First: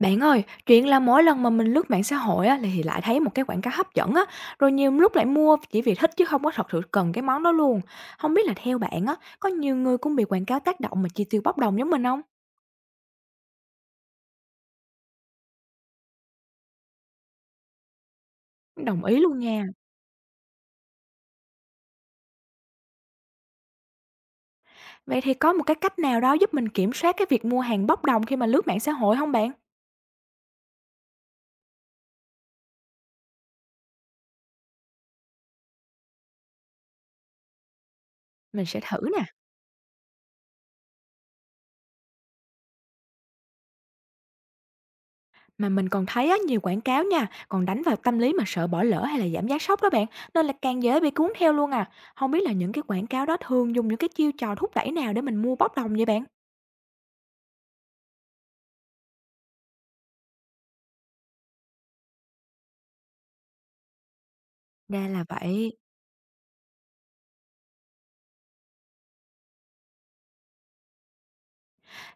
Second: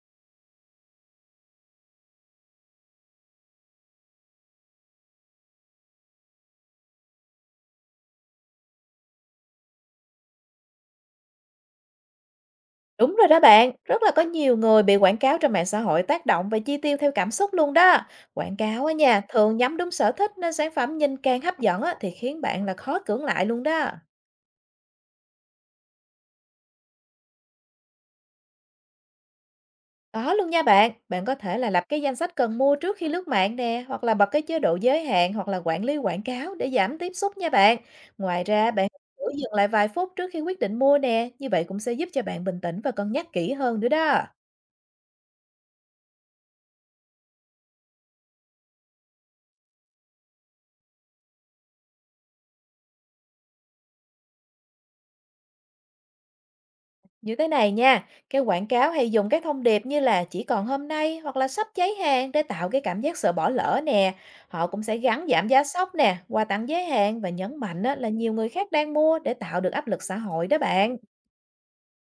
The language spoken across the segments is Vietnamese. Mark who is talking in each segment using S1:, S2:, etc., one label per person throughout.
S1: Bạn ơi, chuyện là mỗi lần mà mình lướt mạng xã hội á, thì lại thấy một cái quảng cáo hấp dẫn á, rồi nhiều lúc lại mua chỉ vì thích chứ không có thật sự cần cái món đó luôn. Không biết là theo bạn á, có nhiều người cũng bị quảng cáo tác động mà chi tiêu bốc đồng giống mình không?
S2: Đúng rồi đó bạn, rất là có nhiều người bị quảng cáo trên mạng xã hội tác động và chi tiêu theo cảm xúc luôn đó. Quảng cáo á
S1: Đồng ý
S2: nha,
S1: luôn
S2: thường
S1: nha.
S2: nhắm đúng sở thích nên sản phẩm nhìn càng hấp dẫn á, thì khiến bạn là khó cưỡng lại luôn đó.
S1: Vậy thì có một cái cách nào đó giúp mình kiểm soát cái việc mua hàng bốc đồng khi mà lướt mạng xã hội không bạn?
S2: Có luôn nha bạn, bạn có thể là lập cái danh sách cần mua trước khi lướt mạng nè, hoặc là bật cái chế độ giới hạn hoặc là quản lý quảng cáo để giảm tiếp xúc nha bạn. Ngoài
S1: Mình
S2: ra
S1: sẽ
S2: bạn
S1: thử
S2: thử
S1: nè.
S2: dừng lại vài phút trước khi quyết định mua nè, như vậy cũng sẽ giúp cho bạn bình tĩnh và cân nhắc kỹ hơn nữa đó.
S1: Mà mình còn thấy á, nhiều quảng cáo nha, còn đánh vào tâm lý mà sợ bỏ lỡ hay là giảm giá sốc đó bạn, nên là càng dễ bị cuốn theo luôn à. Không biết là những cái quảng cáo đó thường dùng những cái chiêu trò thúc đẩy nào để mình mua bốc đồng vậy bạn?
S2: Như thế này nha, cái quảng cáo hay dùng các thông điệp như là chỉ còn hôm nay hoặc là sắp cháy hàng để tạo cái cảm giác sợ bỏ lỡ nè. Họ cũng sẽ
S1: Ra là
S2: gắn giảm giá
S1: vậy.
S2: sốc nè, quà tặng giới hạn và nhấn mạnh á, là nhiều người khác đang mua để tạo được áp lực xã hội đó bạn.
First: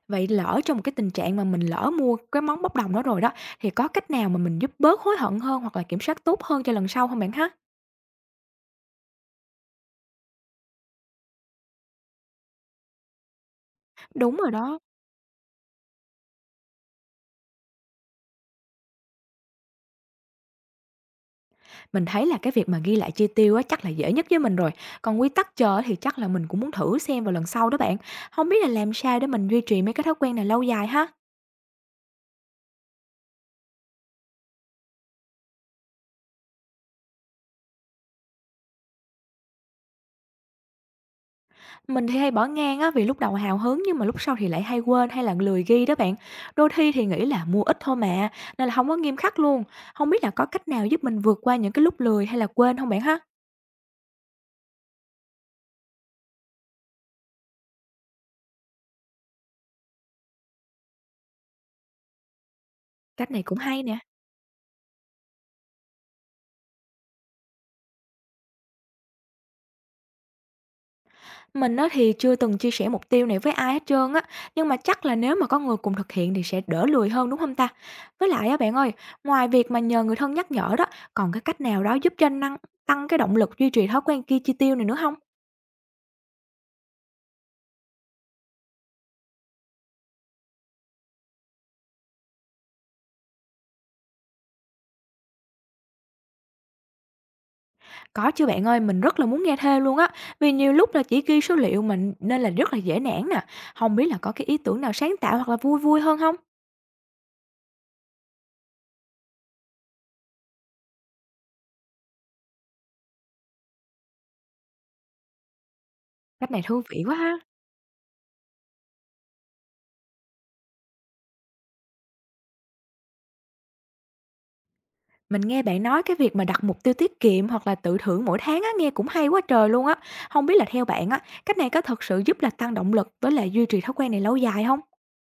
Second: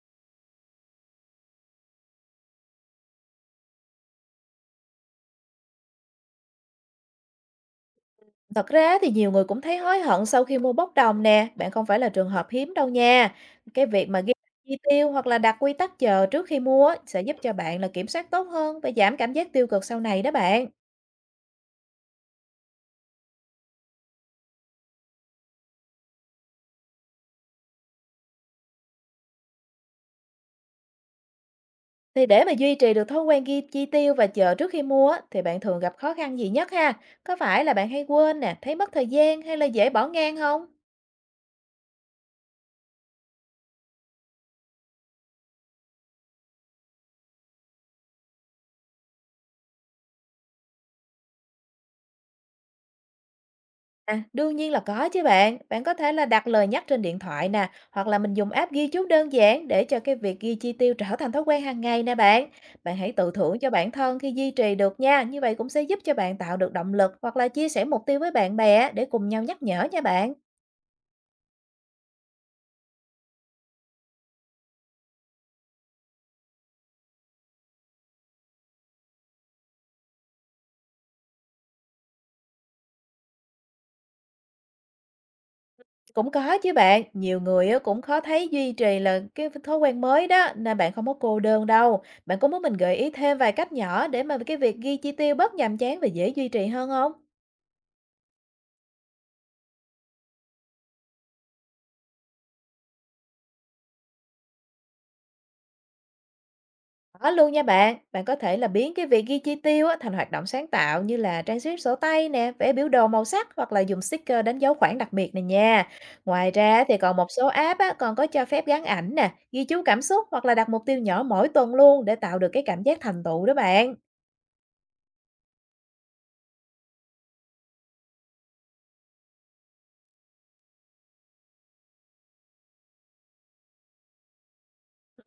S1: Vậy lỡ trong một cái tình trạng mà mình lỡ mua cái món bốc đồng đó rồi đó, thì có cách nào mà mình giúp bớt hối hận hơn hoặc là kiểm soát tốt hơn cho lần sau không bạn ha?
S2: Thật ra thì nhiều người cũng thấy hối hận sau khi mua bốc đồng nè, bạn không phải là trường hợp hiếm đâu nha. Cái việc mà ghi
S1: Đúng rồi
S2: chi
S1: đó,
S2: tiêu hoặc là đặt quy tắc chờ trước khi mua á, sẽ giúp cho bạn là kiểm soát tốt hơn và giảm cảm giác tiêu cực sau này đó bạn.
S1: mình thấy là cái việc mà ghi lại chi tiêu á chắc là dễ nhất với mình rồi. Còn quy tắc chờ thì chắc là mình cũng muốn thử xem vào lần sau đó bạn. Không biết là làm sao để mình duy trì mấy cái thói quen này lâu dài ha?
S2: Thì để mà duy trì được thói quen ghi chi tiêu và chờ trước khi mua á, thì bạn thường gặp khó khăn gì nhất ha? Có phải là bạn hay quên nè, thấy mất thời gian hay là dễ bỏ ngang không?
S1: Mình thì hay bỏ ngang á, vì lúc đầu hào hứng nhưng mà lúc sau thì lại hay quên hay là lười ghi đó bạn. Đôi khi thì nghĩ là mua ít thôi mà, nên là không có nghiêm khắc luôn. Không biết là có cách nào giúp mình vượt qua những cái lúc lười hay là quên không bạn ha?
S2: À, đương nhiên là có chứ bạn. Bạn có thể là đặt lời nhắc trên điện thoại nè, hoặc là mình dùng app ghi chú đơn giản để cho cái việc ghi chi tiêu trở thành thói quen hàng ngày nè bạn. Bạn hãy tự
S1: Cách này
S2: thưởng
S1: cũng
S2: cho
S1: hay
S2: bản
S1: nè.
S2: thân khi duy trì được nha. Như vậy cũng sẽ giúp cho bạn tạo được động lực hoặc là chia sẻ mục tiêu với bạn bè để cùng nhau nhắc nhở nha bạn.
S1: Mình á thì chưa từng chia sẻ mục tiêu này với ai hết trơn á, nhưng mà chắc là nếu mà có người cùng thực hiện thì sẽ đỡ lười hơn, đúng không ta? Với lại á bạn ơi, ngoài việc mà nhờ người thân nhắc nhở đó, còn cái cách nào đó giúp cho năng tăng cái động lực duy trì thói quen kia chi tiêu này nữa không?
S2: Cũng có chứ bạn, nhiều người á cũng khó thấy duy trì là cái thói quen mới đó, nên bạn không có cô đơn đâu. Bạn có muốn mình gợi ý thêm vài cách nhỏ để mà cái việc ghi chi tiêu bớt nhàm chán và dễ duy trì hơn không?
S1: Có chứ bạn ơi, mình rất là muốn nghe thêm luôn á, vì nhiều lúc là chỉ ghi số liệu mình nên là rất là dễ nản nè. Không biết là có cái ý tưởng nào sáng tạo hoặc là vui vui hơn không?
S2: Có luôn nha bạn, bạn có thể là biến cái việc ghi chi tiêu á, thành hoạt động sáng tạo như là trang trí sổ tay nè, vẽ biểu đồ màu sắc hoặc là dùng sticker đánh dấu khoản đặc biệt này nha. Ngoài
S1: Cách này thú
S2: ra thì
S1: vị quá
S2: còn một
S1: ha.
S2: số app á, còn có cho phép gắn ảnh nè, ghi chú cảm xúc hoặc là đặt mục tiêu nhỏ mỗi tuần luôn để tạo được cái cảm giác thành tựu đó bạn.
S1: Mình nghe bạn nói cái việc mà đặt mục tiêu tiết kiệm hoặc là tự thưởng mỗi tháng á, nghe cũng hay quá trời luôn á. Không biết là theo bạn á, cách này có thật sự giúp là tăng động lực với lại duy trì thói quen này lâu dài không?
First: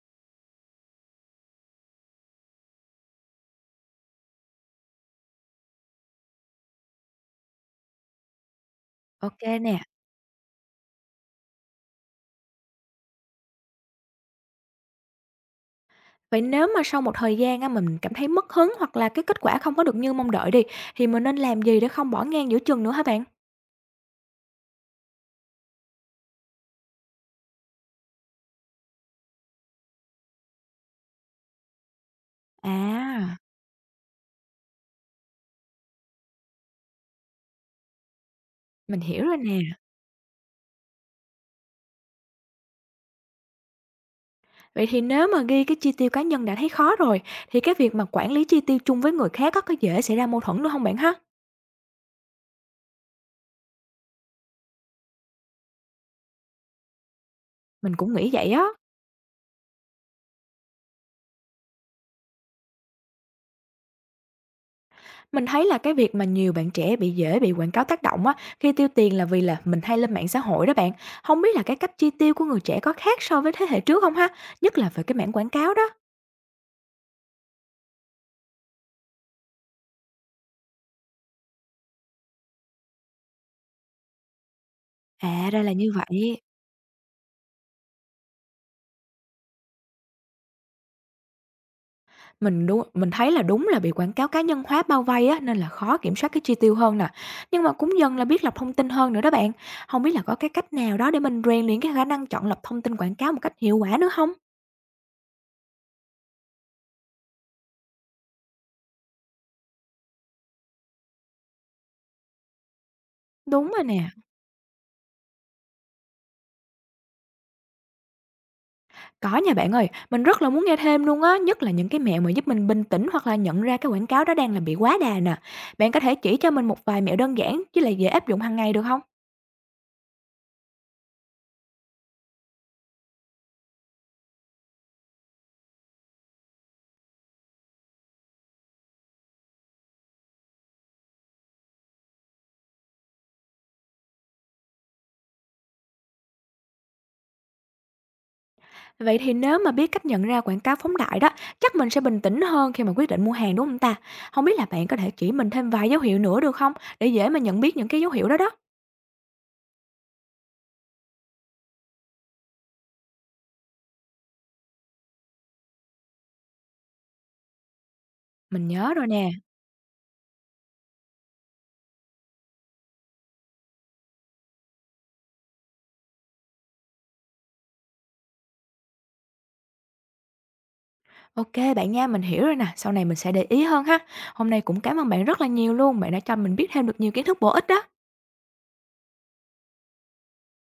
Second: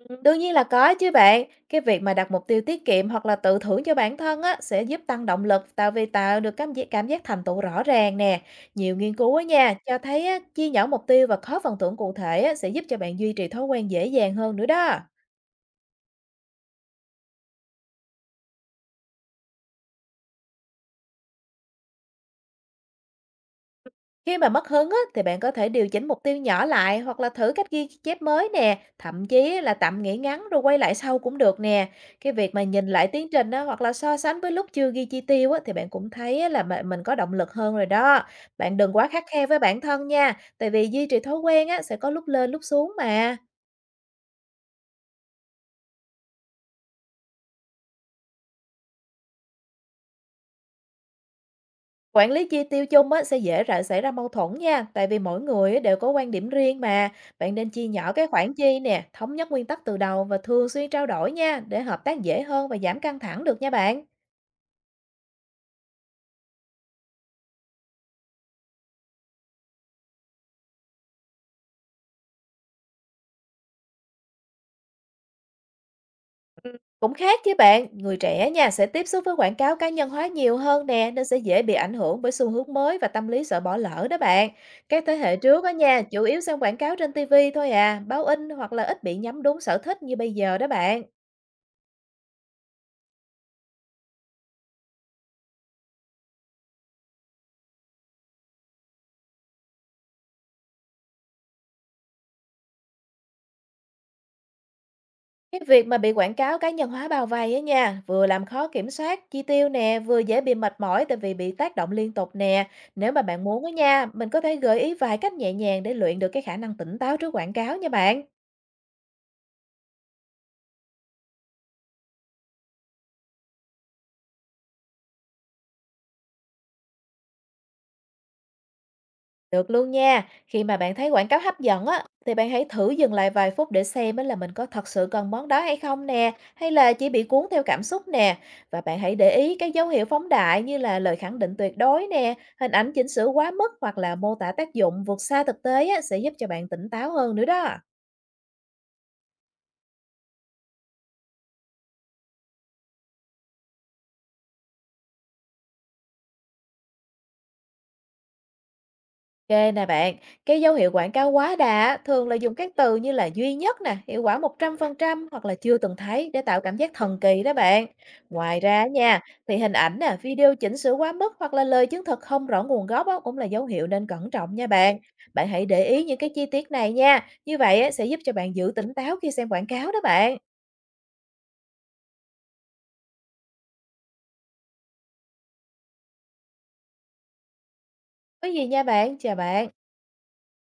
S2: Ừ, đương nhiên là có chứ bạn. Cái việc mà đặt mục tiêu tiết kiệm hoặc là tự thưởng cho bản thân á, sẽ giúp tăng động lực tạo vì tạo được cảm giác thành tựu rõ ràng nè. Nhiều nghiên cứu á
S1: OK
S2: nha,
S1: nè.
S2: cho thấy á, chia nhỏ mục tiêu và có phần thưởng cụ thể á, sẽ giúp cho bạn duy trì thói quen dễ dàng hơn nữa đó.
S1: Vậy nếu mà sau một thời gian á, mình cảm thấy mất hứng hoặc là cái kết quả không có được như mong đợi đi, thì mình nên làm gì để không bỏ ngang giữa chừng nữa hả bạn?
S2: Khi mà mất hứng á, thì bạn có thể điều chỉnh mục tiêu nhỏ lại hoặc là thử cách ghi chép mới nè, thậm chí là tạm nghỉ ngắn rồi quay lại sau cũng được nè. Cái việc mà nhìn lại tiến
S1: À,
S2: trình á, hoặc là so sánh với lúc chưa ghi chi tiêu á, thì bạn cũng thấy á, là mình có động lực hơn rồi đó. Bạn đừng
S1: mình
S2: quá khắt
S1: hiểu rồi
S2: khe
S1: nè.
S2: với bản thân nha, tại vì duy trì thói quen á, sẽ có lúc lên lúc xuống mà.
S1: Vậy thì nếu mà ghi cái chi tiêu cá nhân đã thấy khó rồi, thì cái việc mà quản lý chi tiêu chung với người khác á, có dễ xảy ra mâu thuẫn nữa không bạn ha?
S2: Quản lý chi tiêu chung á, sẽ dễ rã xảy ra mâu thuẫn nha, tại vì mỗi người á, đều có quan điểm riêng mà. Bạn nên chia
S1: Mình
S2: nhỏ
S1: cũng
S2: cái
S1: nghĩ vậy
S2: khoản
S1: á.
S2: chi nè, thống nhất nguyên tắc từ đầu và thường xuyên trao đổi nha, để hợp tác dễ hơn và giảm căng thẳng được nha bạn.
S1: Mình thấy là cái việc mà nhiều bạn trẻ bị dễ bị quảng cáo tác động á, khi tiêu tiền là vì là mình hay lên mạng xã hội đó bạn. Không biết là cái cách chi tiêu của người trẻ có khác so với thế hệ trước không ha? Nhất là về cái mảng quảng cáo đó.
S2: Ừ, cũng khác chứ bạn, người trẻ nha sẽ tiếp xúc với quảng cáo cá nhân hóa nhiều hơn nè, nên sẽ dễ bị ảnh hưởng bởi xu hướng mới và tâm lý sợ bỏ lỡ đó bạn. Các thế hệ
S1: À,
S2: trước
S1: ra
S2: á
S1: là như
S2: nha, chủ yếu
S1: vậy.
S2: xem quảng cáo trên TV thôi à, báo in hoặc là ít bị nhắm đúng sở thích như bây giờ đó bạn.
S1: Mình đúng mình thấy là đúng là bị quảng cáo cá nhân hóa bao vây á, nên là khó kiểm soát cái chi tiêu hơn nè. Nhưng mà cũng dần là biết lọc thông tin hơn nữa đó bạn. Không biết là có cái cách nào đó để mình rèn luyện cái khả năng chọn lọc thông tin quảng cáo một cách hiệu quả nữa không?
S2: Cái việc mà bị quảng cáo cá nhân hóa bao vây á nha, vừa làm khó kiểm soát chi tiêu nè, vừa dễ bị mệt mỏi tại vì bị tác động liên tục nè. Nếu mà bạn muốn á
S1: Đúng rồi
S2: nha,
S1: nè.
S2: mình có thể gợi ý vài cách nhẹ nhàng để luyện được cái khả năng tỉnh táo trước quảng cáo nha bạn.
S1: Có nha bạn ơi, mình rất là muốn nghe thêm luôn á, nhất là những cái mẹo mà giúp mình bình tĩnh hoặc là nhận ra cái quảng cáo đó đang là bị quá đà nè. Bạn có thể chỉ cho mình một vài mẹo đơn giản chứ là dễ áp dụng hàng ngày được không?
S2: Được luôn nha. Khi mà bạn thấy quảng cáo hấp dẫn á, thì bạn hãy thử dừng lại vài phút để xem á là mình có thật sự cần món đó hay không nè, hay là chỉ bị cuốn theo cảm xúc nè. Và bạn hãy để ý các dấu hiệu phóng đại như là lời khẳng định tuyệt đối nè, hình ảnh chỉnh sửa quá mức hoặc là mô tả tác dụng vượt xa thực tế á, sẽ giúp cho bạn tỉnh táo hơn nữa đó.
S1: Vậy thì nếu mà biết cách nhận ra quảng cáo phóng đại đó, chắc mình sẽ bình tĩnh hơn khi mà quyết định mua hàng đúng không ta? Không biết là bạn có thể chỉ mình thêm vài dấu hiệu nữa được không? Để dễ mà nhận biết những cái dấu hiệu đó đó.
S2: Kê nè bạn, cái dấu hiệu quảng cáo quá đà á, thường là dùng các từ như là duy nhất nè, hiệu quả 100 phần trăm hoặc là chưa từng thấy để tạo cảm giác thần kỳ đó bạn. Ngoài
S1: Mình
S2: ra
S1: nhớ rồi
S2: nha,
S1: nè.
S2: thì hình ảnh nè, video chỉnh sửa quá mức hoặc là lời chứng thực không rõ nguồn gốc á, cũng là dấu hiệu nên cẩn trọng nha bạn. Bạn hãy để ý những cái chi tiết này nha, như vậy á, sẽ giúp cho bạn giữ tỉnh táo khi xem quảng cáo đó bạn.
S1: OK bạn nha, mình hiểu rồi nè, sau này mình sẽ để ý hơn ha. Hôm nay cũng cảm ơn bạn rất là nhiều luôn, bạn đã cho mình biết thêm được nhiều kiến thức bổ ích đó.
S2: Có gì nha bạn, chào bạn.